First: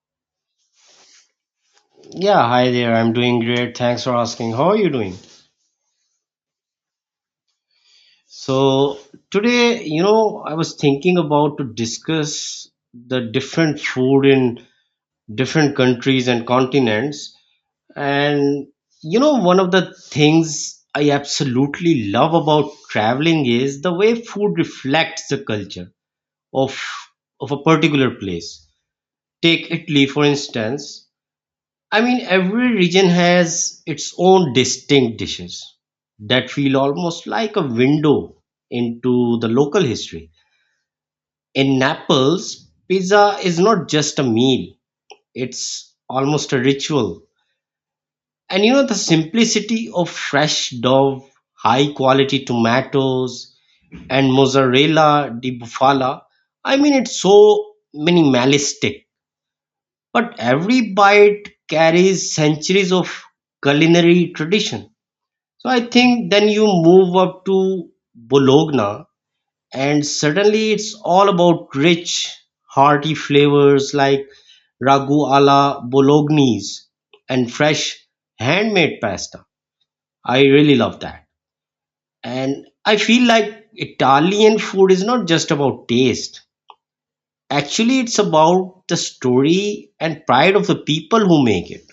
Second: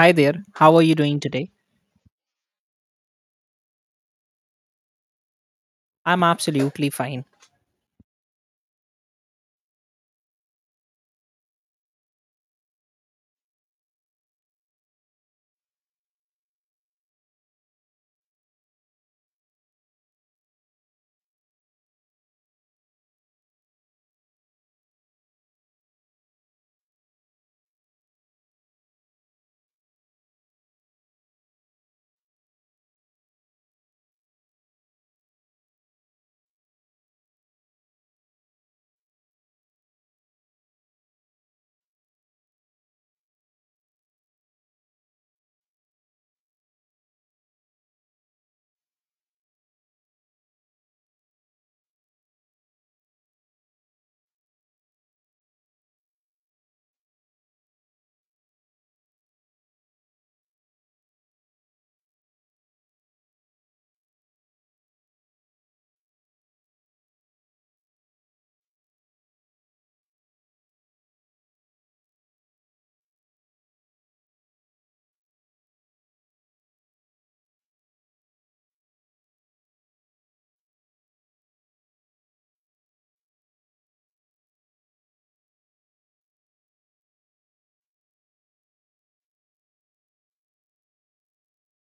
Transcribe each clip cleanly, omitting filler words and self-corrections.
Hi there, how are you doing today? Yeah, hi there. I'm doing great. Thanks for asking. How are you doing? I'm absolutely fine. So, today, I was thinking about to discuss the different food in different countries and continents. And, one of the things I absolutely love about traveling is the way food reflects the culture of of a particular place. Take Italy, for instance. I mean, every region has its own distinct dishes that feel almost like a window into the local history. In Naples, pizza is not just a meal, it's almost a ritual. And you know, the simplicity of fresh dough, high quality tomatoes, and mozzarella di bufala. I mean, it's so minimalistic, but every bite carries centuries of culinary tradition. So I think then you move up to Bologna, and suddenly it's all about rich, hearty flavors like ragu alla bolognese and fresh handmade pasta. I really love that. And I feel like Italian food is not just about taste. Actually, it's about the story and pride of the people who make it.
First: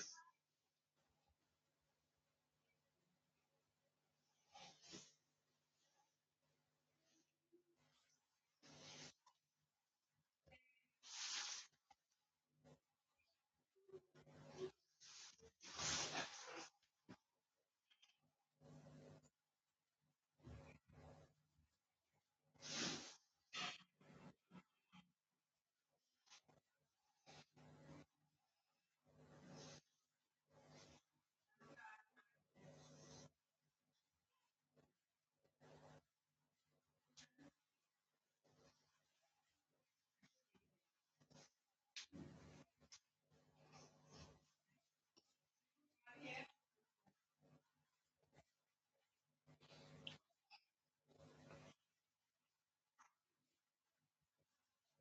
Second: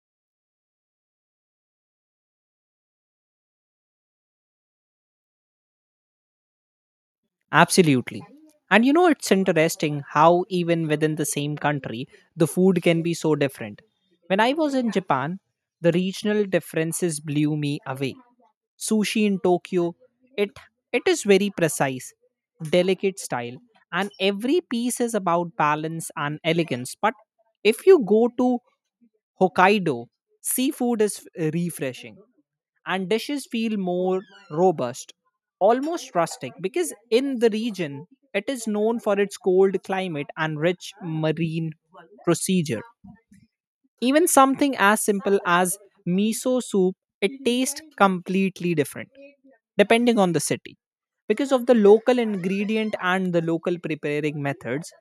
Absolutely. And you know, it's interesting how, even within the same country, the food can be so different. When I was in Japan, the regional differences blew me away. Sushi in Tokyo, it, it is very precise, delicate style, and every piece is about balance and elegance. But if you go to Hokkaido, seafood is refreshing and dishes feel more robust, almost rustic, because in the region it is known for its cold climate and rich marine procedure. Even something as simple as miso soup, it tastes completely different depending on the city. Because of the local ingredient and the local preparing methods,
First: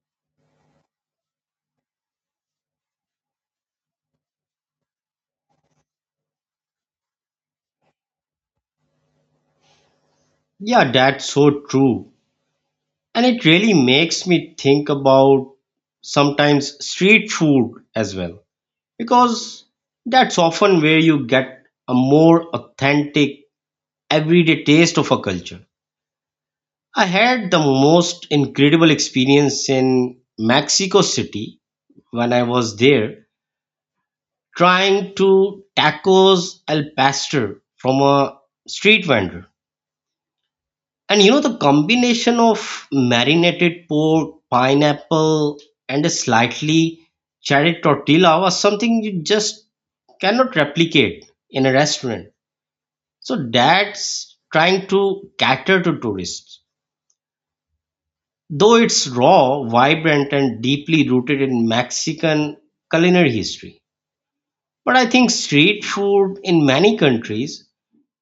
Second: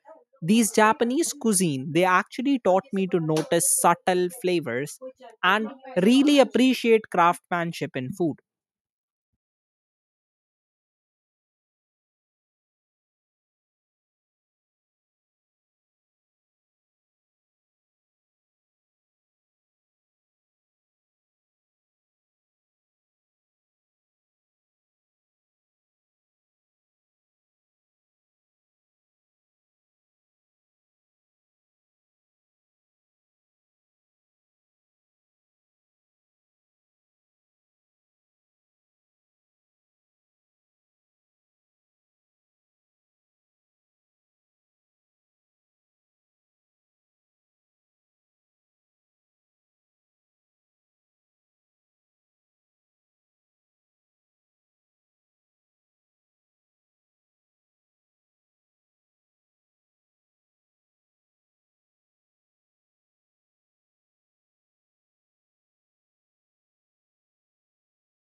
these Japanese cuisine they actually taught me to notice subtle flavors and really appreciate craftsmanship in food. Yeah, that's so true. And it really makes me think about sometimes street food as well, because that's often where you get a more authentic everyday taste of a culture. I had the most incredible experience in Mexico City when I was there trying to tacos al pastor from a street vendor. And you know, the combination of marinated pork, pineapple, and a slightly charred tortilla was something you just cannot replicate in a restaurant. So that's trying to cater to tourists. Though it's raw, vibrant, and deeply rooted in Mexican culinary history. But I think street food in many countries,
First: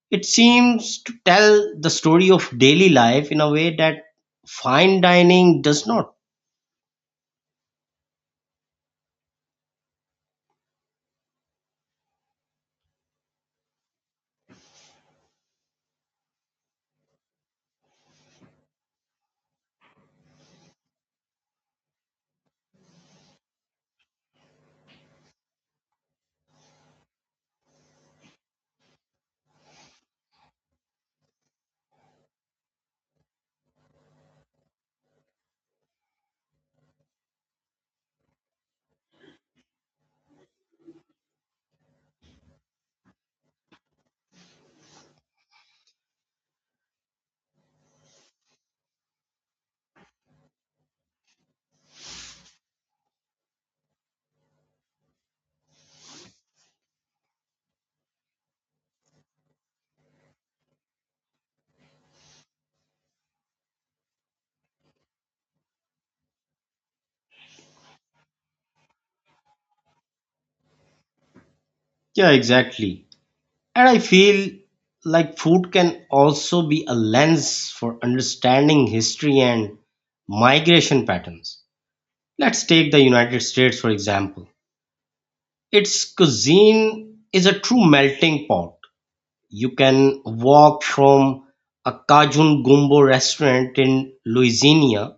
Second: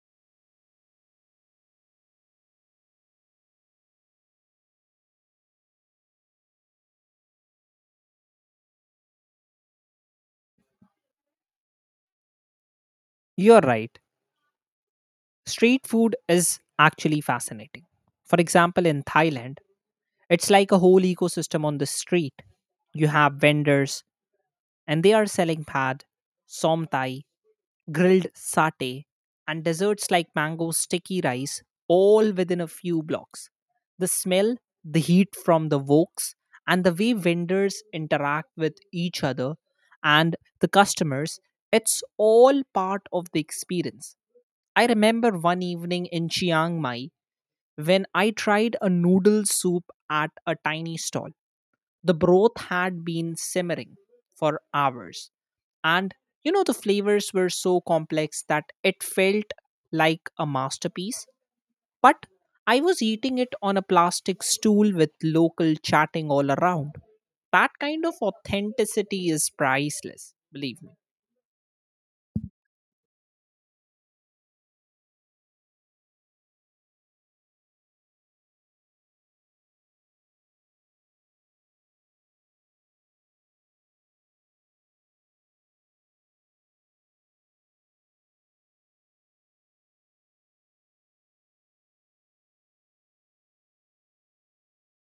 it seems to tell the story of daily life in a way that fine dining does not. You're right. Street food is actually fascinating. For example, in Thailand, it's like a whole ecosystem on the street. You have vendors, and they are selling pad, som thai, grilled satay, and desserts like mango sticky rice, all within a few blocks. The smell, the heat from the woks, and the way vendors interact with each other and the customers, it's all part of the experience. I remember one evening in Chiang Mai when I tried a noodle soup at a tiny stall. The broth had been simmering for hours, and you know, the flavors were so complex that it felt like a masterpiece. But I was eating it on a plastic stool with local chatting all around. That kind of authenticity is priceless, believe me. Yeah, exactly. And I feel like food can also be a lens for understanding history and migration patterns. Let's take the United States, for example. Its cuisine is a true melting pot. You can walk from a Cajun Gumbo restaurant in Louisiana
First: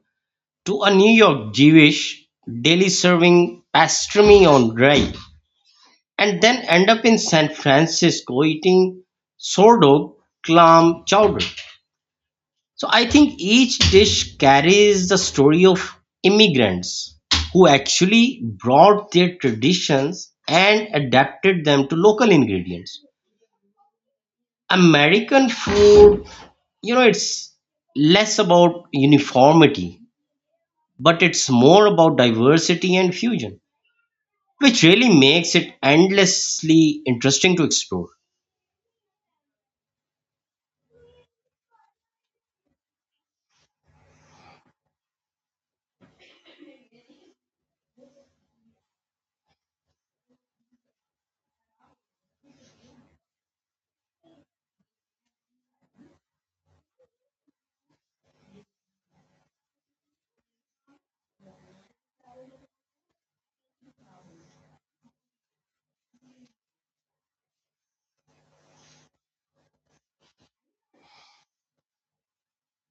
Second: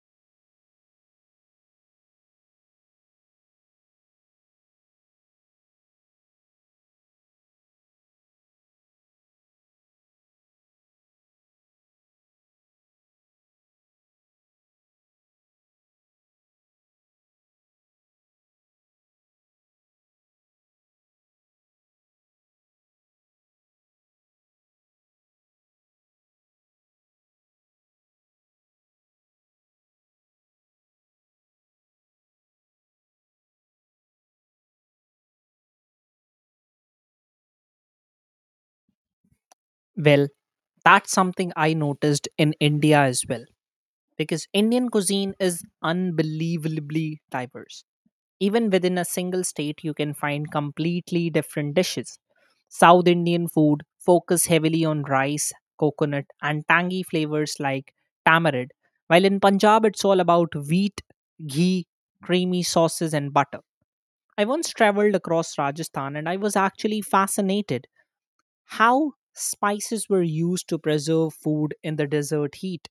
to a New York Jewish deli serving pastrami on rye and then end up in San Francisco eating sourdough clam chowder. So I think each dish carries the story of immigrants who actually brought their traditions and adapted them to local ingredients. American food, you know, it's less about uniformity, but it's more about diversity and fusion, which really makes it endlessly interesting to explore. Well, that's something I noticed in India as well because Indian cuisine is unbelievably diverse. Even within a single state, you can find completely different dishes. South Indian food focus heavily on rice, coconut, and tangy flavors like tamarind, while in Punjab, it's all about wheat, ghee, creamy sauces, and butter. I once traveled across Rajasthan and I was actually fascinated how spices were used to preserve food in the desert heat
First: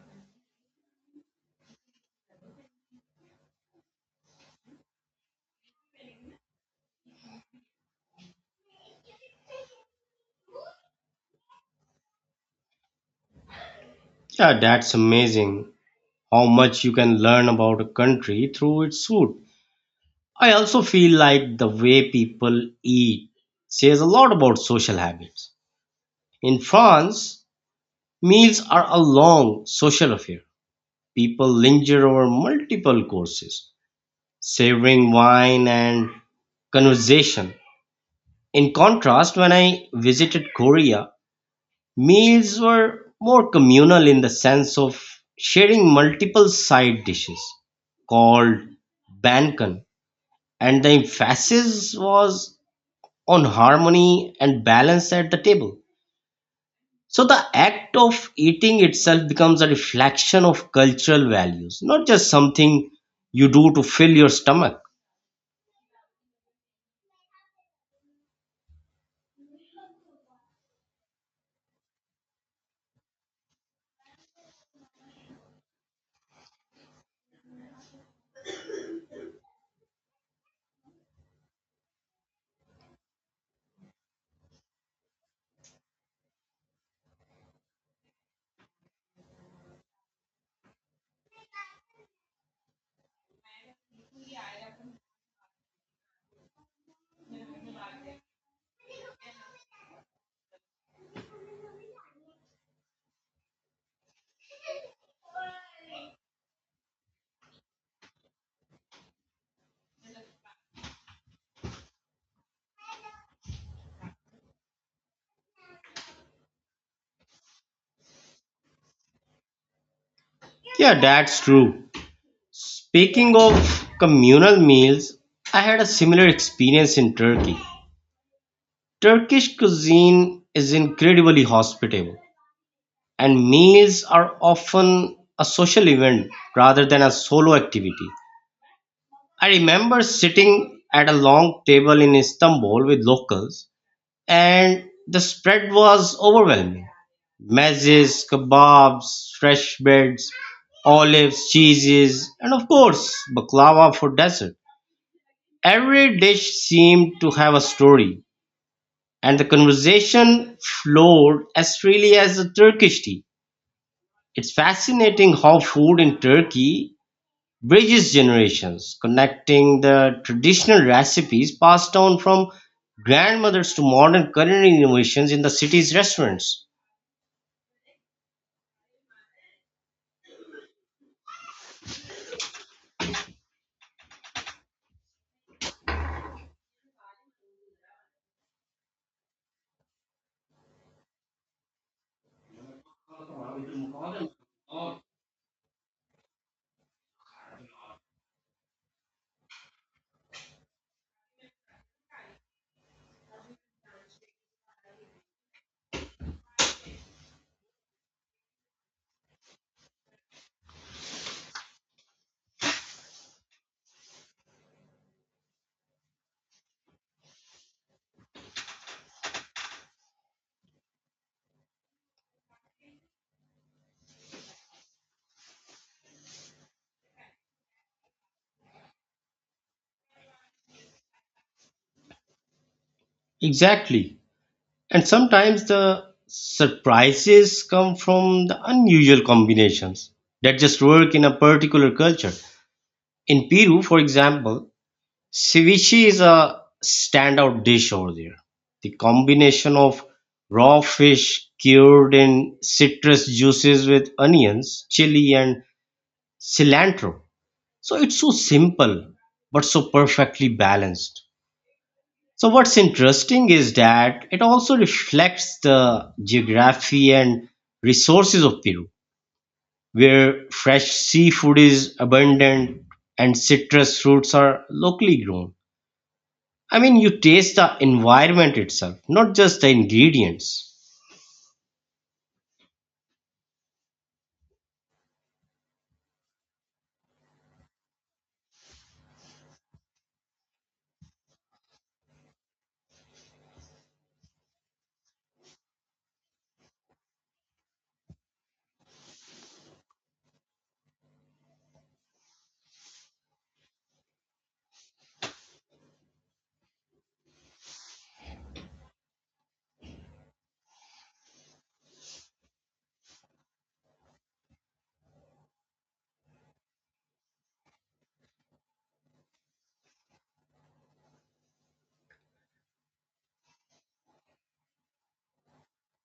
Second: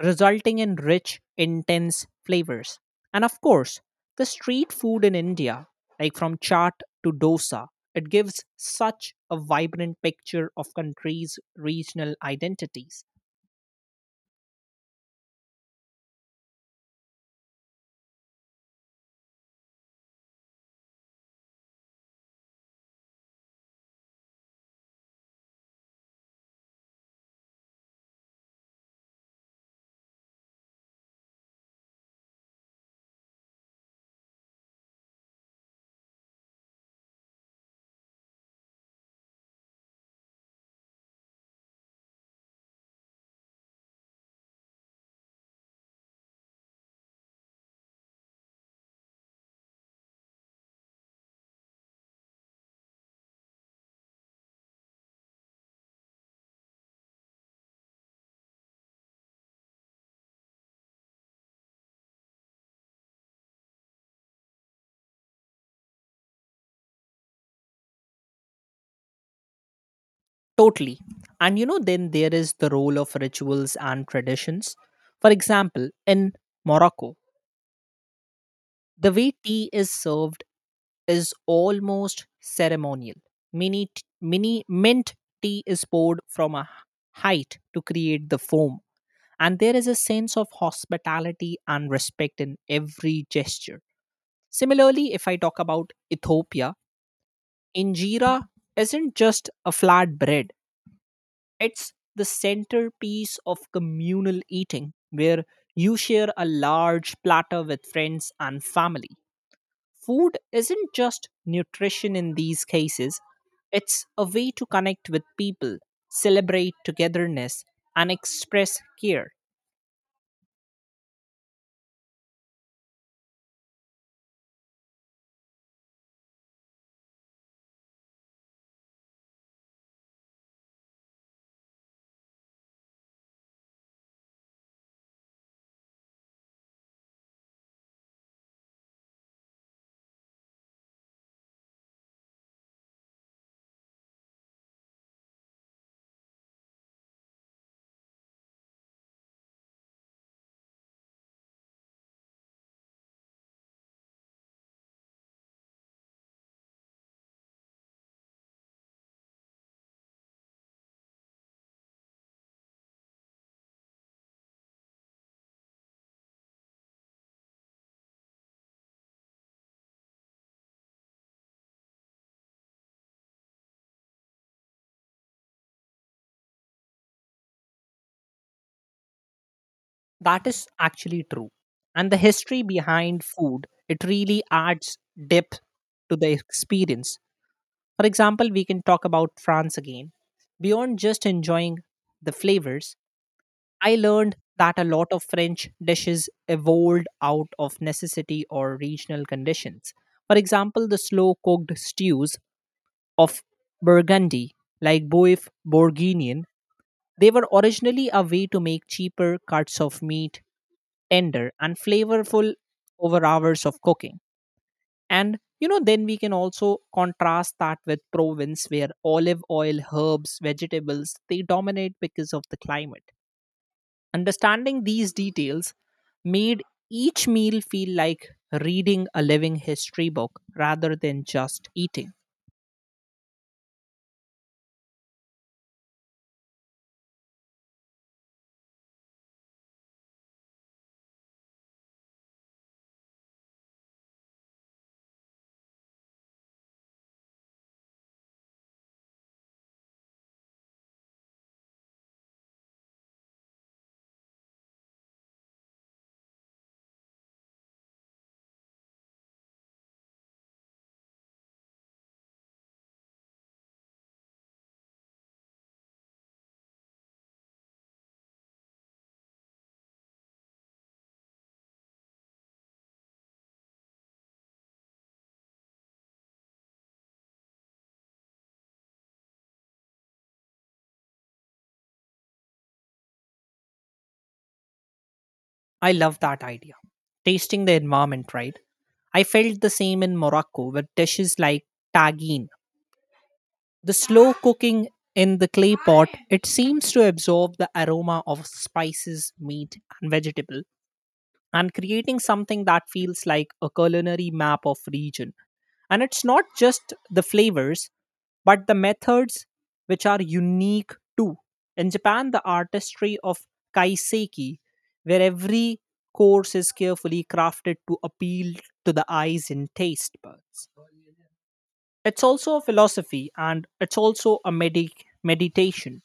resulting in rich, intense flavors. And of course, the street food in India, like from chaat to dosa, it gives such a vibrant picture of countries' regional identities. Yeah, that's amazing. How much you can learn about a country through its food. I also feel like the way people eat says a lot about social habits. In France, meals are a long social affair. People linger over multiple courses, savoring wine and conversation. In contrast, when I visited Korea, meals were more communal in the sense of sharing multiple side dishes called bankan, and the emphasis was on harmony and balance at the table. So the act of eating itself becomes a reflection of cultural values, not just something you do to fill your stomach. Totally. And you know, then there is the role of rituals and traditions. For example, in Morocco, the way tea is served is almost ceremonial. Mini mint tea is poured from a height to create the foam, and there is a sense of hospitality and respect in every gesture. Similarly, if I talk about Ethiopia, injera isn't just a flat bread; it's the centerpiece of communal eating, where you share a large platter with friends and family. Food isn't just nutrition in these cases, it's a way to connect with people, celebrate togetherness, and express care. Yeah, that's true. Speaking of communal meals, I had a similar experience in Turkey. Turkish cuisine is incredibly hospitable, and meals are often a social event rather than a solo activity. I remember sitting at a long table in Istanbul with locals, and the spread was overwhelming. Mezes, kebabs, fresh breads, olives, cheeses, and of course, baklava for dessert. Every dish seemed to have a story, and the conversation flowed as freely as a Turkish tea. It's fascinating how food in Turkey bridges generations, connecting the traditional recipes passed down from grandmothers to modern culinary innovations in the city's restaurants. That is actually true. And the history behind food, it really adds depth to the experience. For example, we can talk about France again. Beyond just enjoying the flavors, I learned that a lot of French dishes evolved out of necessity or regional conditions. For example, the slow cooked stews of Burgundy, like boeuf bourguignon, they were originally a way to make cheaper cuts of meat tender and flavorful over hours of cooking. And you know, then we can also contrast that with Provence, where olive oil, herbs, vegetables, they dominate because of the climate. Understanding these details made each meal feel like reading a living history book rather than just eating. Exactly. And sometimes the surprises come from the unusual combinations that just work in a particular culture. In Peru, for example, Ceviche is a standout dish over there. The combination of raw fish cured in citrus juices with onions, chili, and cilantro. So it's so simple, but so perfectly balanced. So what's interesting is that it also reflects the geography and resources of Peru, where fresh seafood is abundant and citrus fruits are locally grown. I mean, you taste the environment itself, not just the ingredients. I love that idea. Tasting the environment, right? I felt the same in Morocco with dishes like tagine. The slow cooking in the clay pot, it seems to absorb the aroma of spices, meat, and vegetable and creating something that feels like a culinary map of region. And it's not just the flavors, but the methods which are unique too. In Japan, the artistry of kaiseki, where every course is carefully crafted to appeal to the eyes and taste buds. It's also a philosophy and it's also a meditation.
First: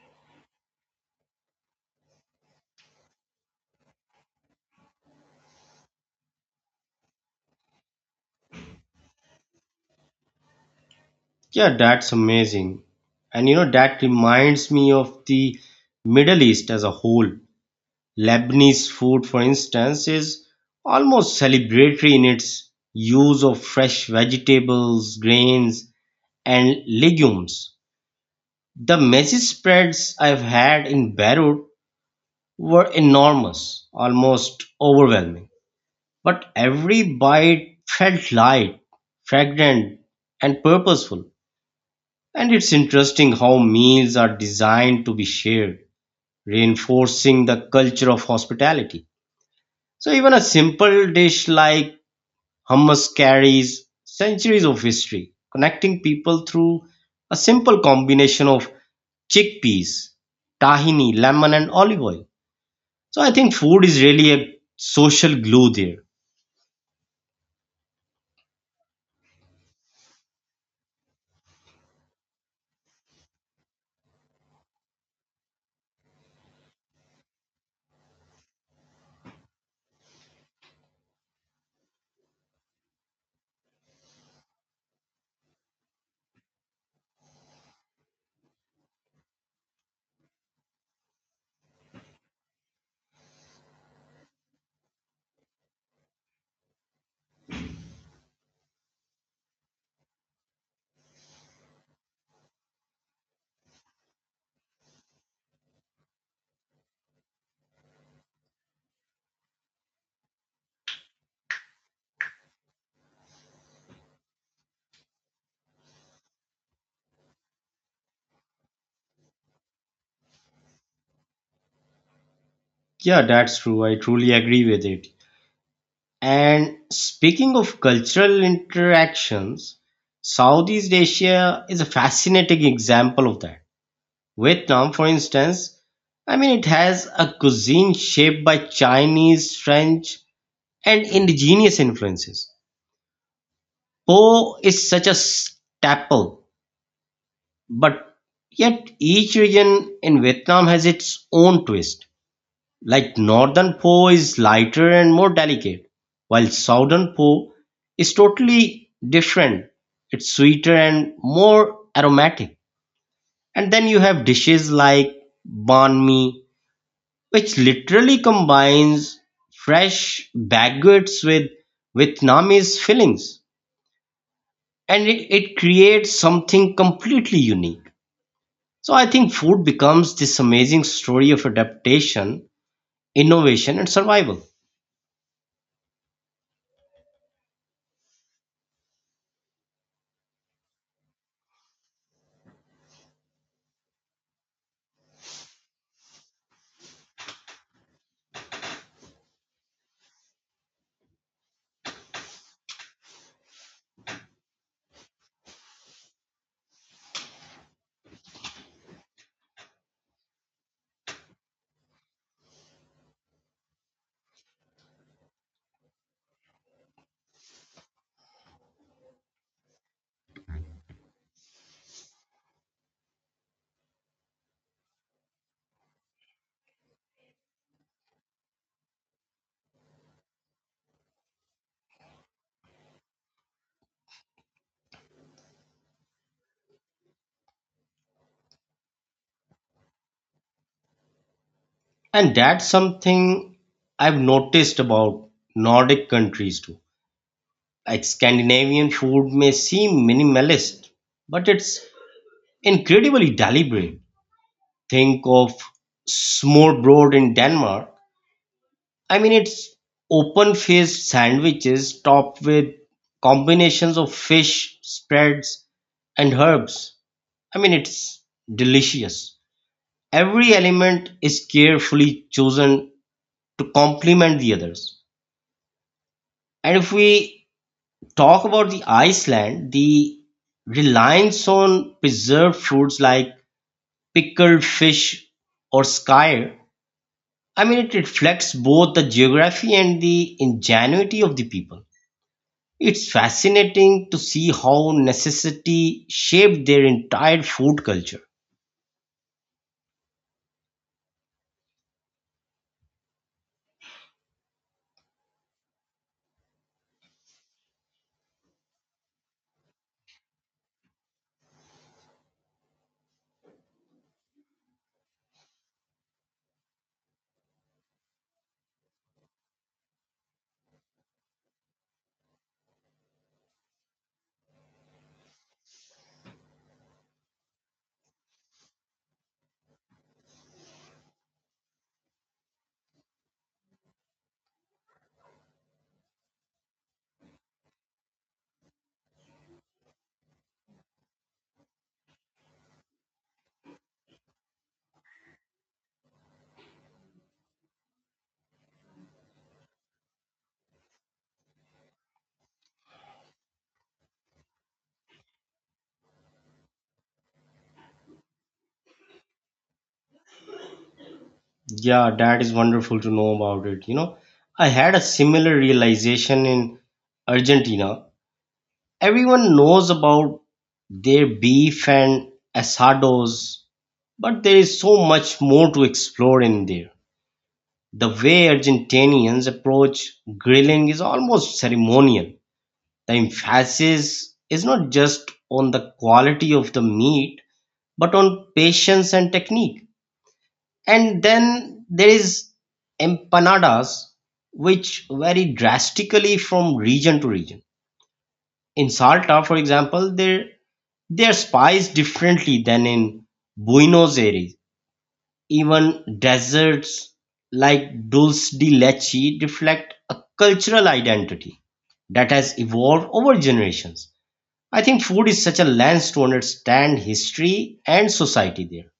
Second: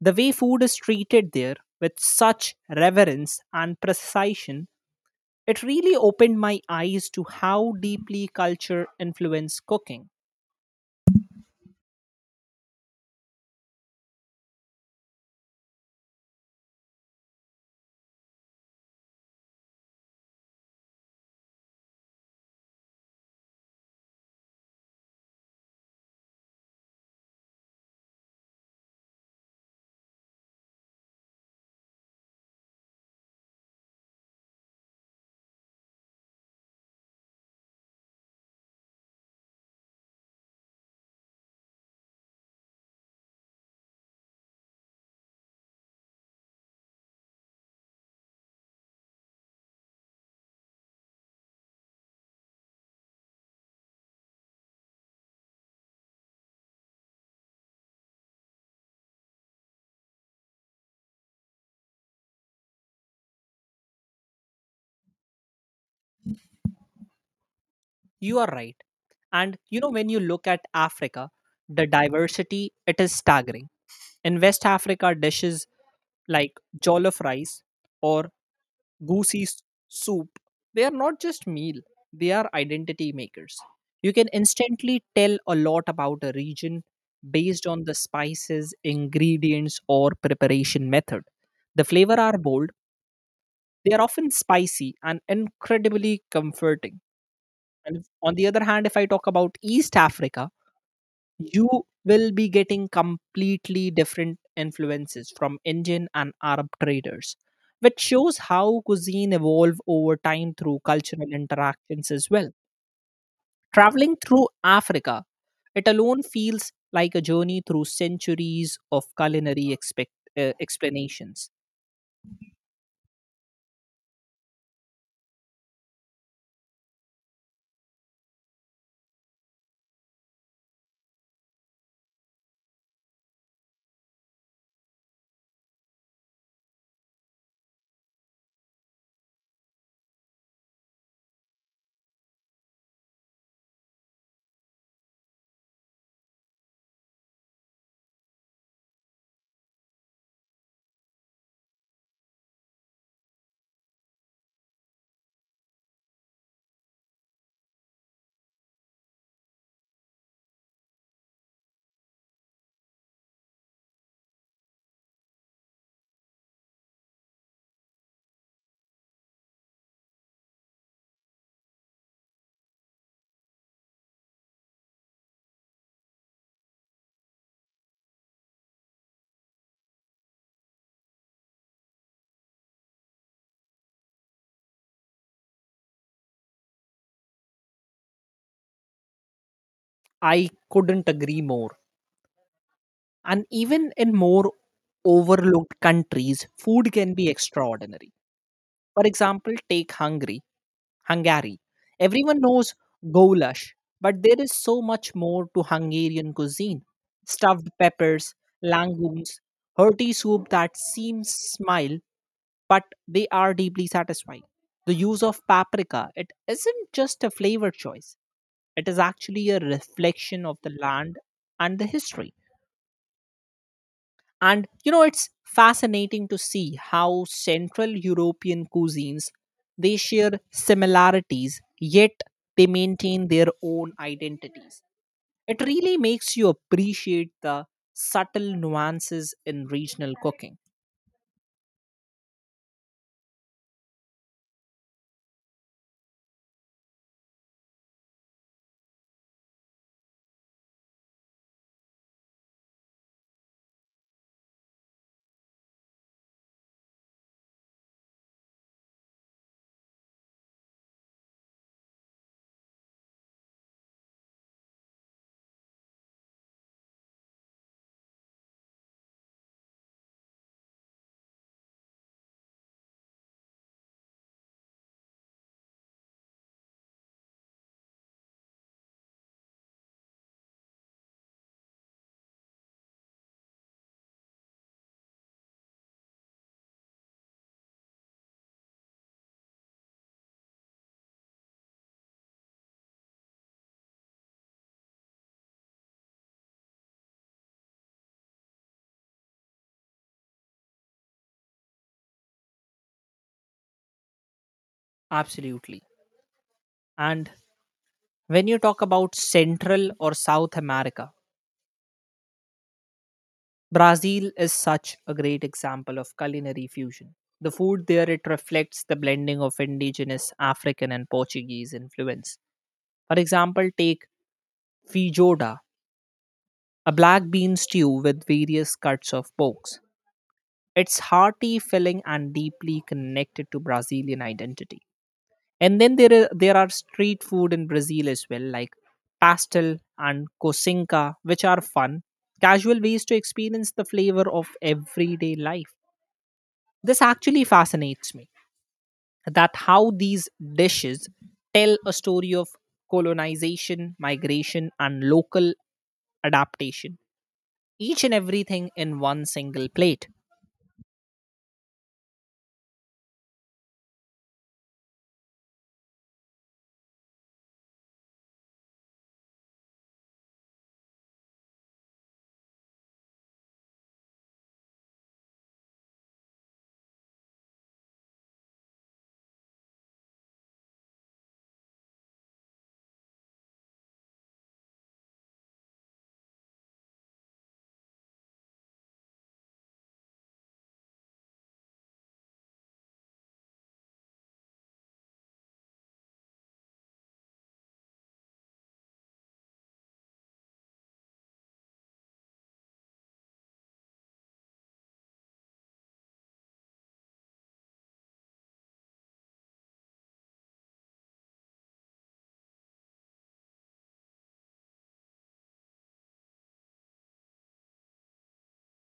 The way food is treated there with such reverence and precision, it really opened my eyes to how deeply culture influences cooking. Yeah, that's amazing. And you know, that reminds me of the Middle East as a whole. Lebanese food, for instance, is almost celebratory in its use of fresh vegetables, grains, and legumes. The messy spreads I've had in Beirut were enormous, almost overwhelming. But every bite felt light, fragrant, and purposeful. And it's interesting how meals are designed to be shared, reinforcing the culture of hospitality. So even a simple dish like hummus carries centuries of history, connecting people through a simple combination of chickpeas, tahini, lemon, and olive oil. So I think food is really a social glue there. You are right. And you know, when you look at Africa, the diversity it is staggering. In West Africa, dishes like jollof rice or goosey s- soup, they are not just meal; they are identity makers. You can instantly tell a lot about a region based on the spices, ingredients, or preparation method. The flavor are bold; they are often spicy and incredibly comforting. And on the other hand, if I talk about East Africa, you will be getting completely different influences from Indian and Arab traders, which shows how cuisine evolved over time through cultural interactions as well. Traveling through Africa, it alone feels like a journey through centuries of culinary explanations. Yeah, that's true. I truly agree with it. And speaking of cultural interactions, Southeast Asia is a fascinating example of that. Vietnam, for instance, I mean, it has a cuisine shaped by Chinese, French, and indigenous influences. Po is such a staple, but yet each region in Vietnam has its own twist. Like northern pho is lighter and more delicate, while southern pho is totally different. It's sweeter and more aromatic. And then you have dishes like banh mi, which literally combines fresh baguettes with Vietnamese fillings. And it creates something completely unique. So I think food becomes this amazing story of adaptation, innovation, and survival. I couldn't agree more. And even in more overlooked countries, food can be extraordinary. For example, take Hungary. Everyone knows goulash, but there is so much more to Hungarian cuisine. Stuffed peppers, langoons, hearty soup that seems smile, but they are deeply satisfying. The use of paprika, it isn't just a flavor choice. It is actually a reflection of the land and the history. And you know, it's fascinating to see how Central European cuisines they share similarities, yet they maintain their own identities. It really makes you appreciate the subtle nuances in regional cooking. And that's something I've noticed about Nordic countries too. Like Scandinavian food may seem minimalist, but it's incredibly deliberate. Think of smørbrød in Denmark. I mean, it's open-faced sandwiches topped with combinations of fish, spreads, and herbs. I mean, it's delicious. Every element is carefully chosen to complement the others. And if we talk about the Iceland, the reliance on preserved foods like pickled fish or skyr, I mean, it reflects both the geography and the ingenuity of the people. It's fascinating to see how necessity shaped their entire food culture. Absolutely. And when you talk about Central or South America, Brazil is such a great example of culinary fusion. The food there it reflects the blending of indigenous African and Portuguese influence. For example, take feijoada, a black bean stew with various cuts of porks. It's hearty, filling, and deeply connected to Brazilian identity. And then there are street food in Brazil as well, like pastel and cosinca, which are fun, casual ways to experience the flavor of everyday life. This actually fascinates me that how these dishes tell a story of colonization, migration, and local adaptation, each and everything in one single plate. Yeah, that is wonderful to know about it. You know, I had a similar realization in Argentina. Everyone knows about their beef and asados, but there is so much more to explore in there. The way Argentinians approach grilling is almost ceremonial. The emphasis is not just on the quality of the meat, but on patience and technique. And then there is empanadas, which vary drastically from region to region. In Salta, for example, their they are spiced differently than in Buenos Aires; even desserts like dulce de leche reflect a cultural identity that has evolved over generations. I think food is such a lens to understand history and society there.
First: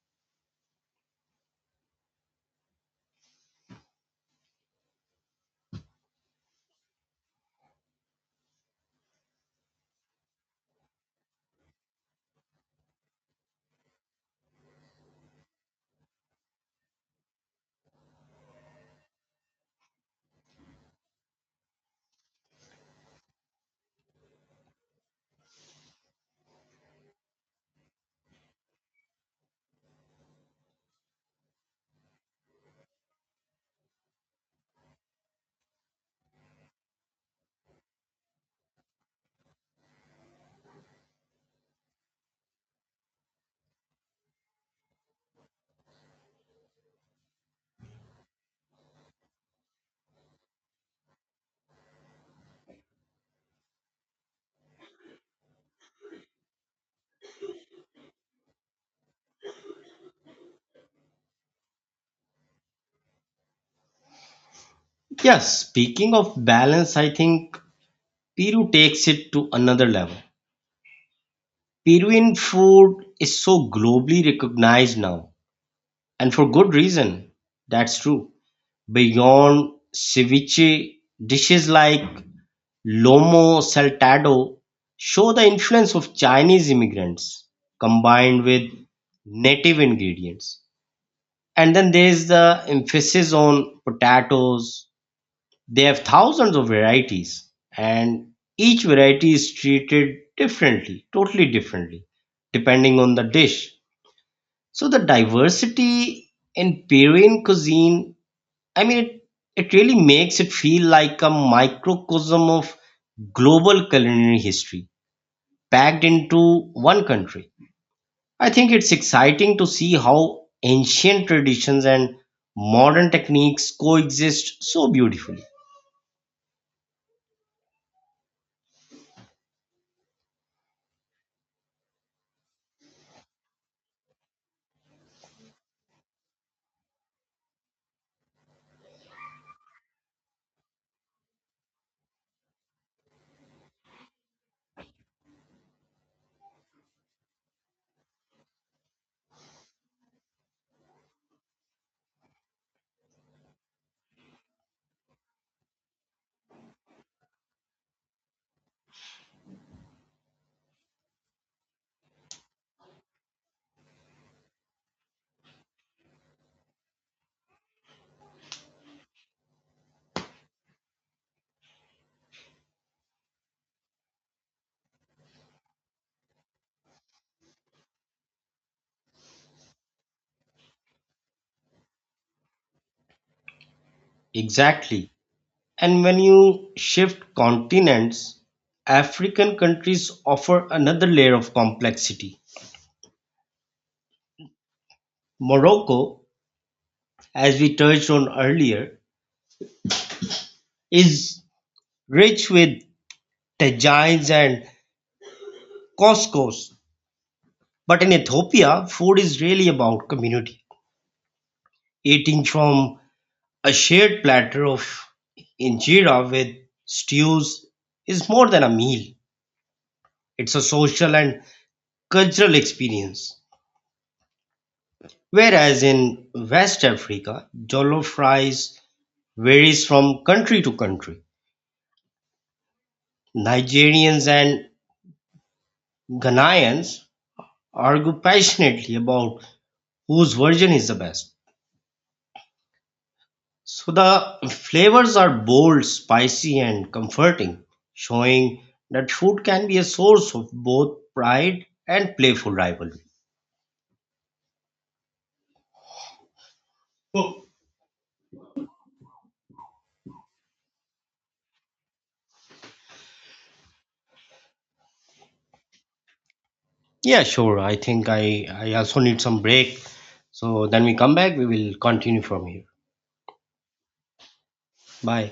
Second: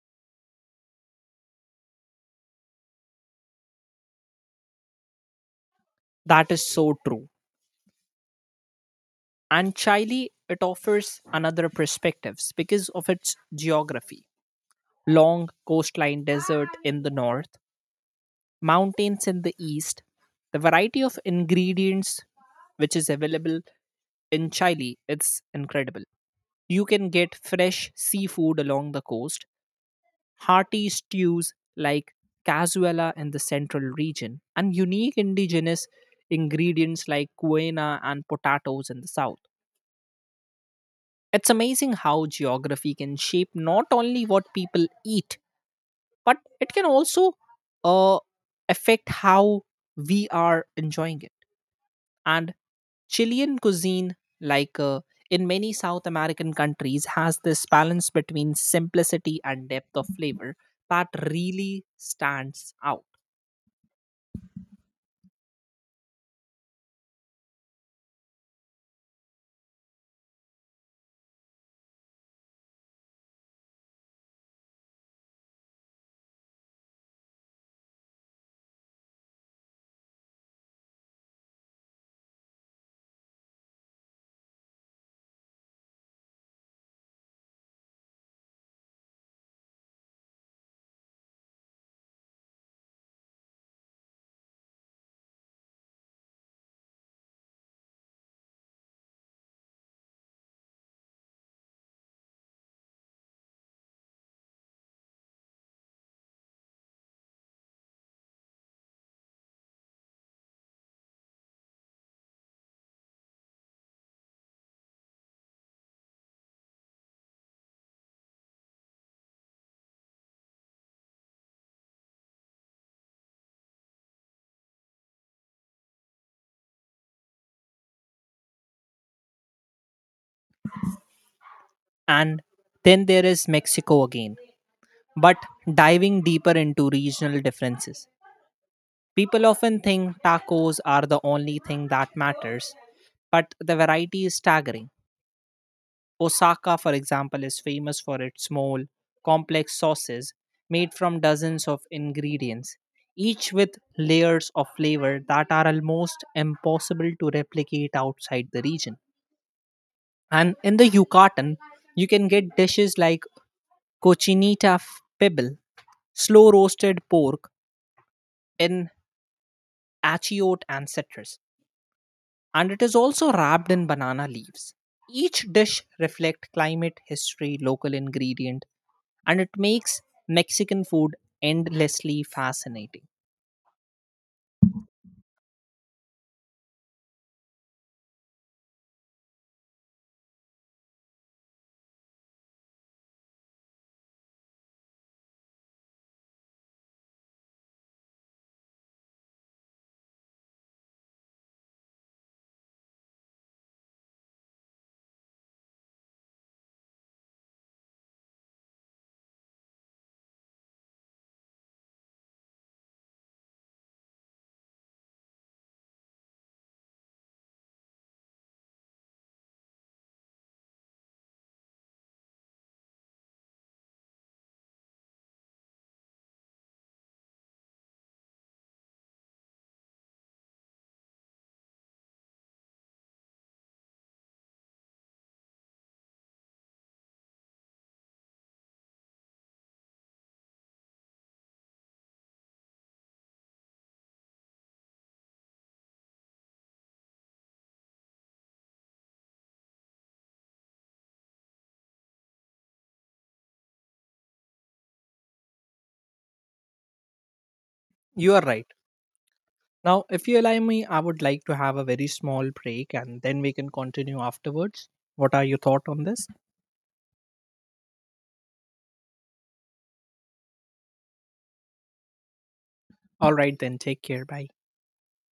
That is so true. And Chile, it offers another perspectives because of its geography long coastline desert in the north, mountains in the east, the variety of ingredients which is available in Chile, it's incredible. You can get fresh seafood along the coast, hearty stews like cazuela in the central region, and unique indigenous ingredients like quena and potatoes in the south. It's amazing how geography can shape not only what people eat, but it can also uh, affect how we are enjoying it. And Chilean cuisine, like in many South American countries, has this balance between simplicity and depth of flavor that really stands out. Yes, speaking of balance, I think Peru takes it to another level. Peruvian food is so globally recognized now, and for good reason. That's true. Beyond ceviche, dishes like lomo saltado show the influence of Chinese immigrants combined with native ingredients. And then there's the emphasis on potatoes. They have thousands of varieties, and each variety is treated differently, totally differently, depending on the dish. So the diversity in Peruvian cuisine, I mean, it really makes it feel like a microcosm of global culinary history packed into one country. I think it's exciting to see how ancient traditions and modern techniques coexist so beautifully. And then there is Mexico again, but diving deeper into regional differences. People often think tacos are the only thing that matters, but the variety is staggering. Osaka, for example, is famous for its small, complex sauces made from dozens of ingredients, each with layers of flavor that are almost impossible to replicate outside the region. And in the Yucatan, you can get dishes like pibil, slow roasted pork in achiote and citrus, and it is also wrapped in banana leaves. Each dish reflects climate, history, local ingredient, and it makes Mexican food endlessly fascinating. Exactly. And when you shift continents, African countries offer another layer of complexity. Morocco, as we touched on earlier, is rich with tagines and couscous. But in Ethiopia, food is really about community, eating from a shared platter of injera with stews is more than a meal. It's a social and cultural experience. Whereas in West Africa, jollof rice varies from country to country. Nigerians and Ghanaians argue passionately about whose version is the best. So the flavors are bold, spicy, and comforting, showing that food can be a source of both pride and playful rivalry. So, You are right. Now, if you allow me, I would like to have a very small break and then we can continue afterwards. What are your thoughts on this? yeah, sure. I think I also need some break. So then we come back, we will continue from here. All right, then, take care. Bye. Bye.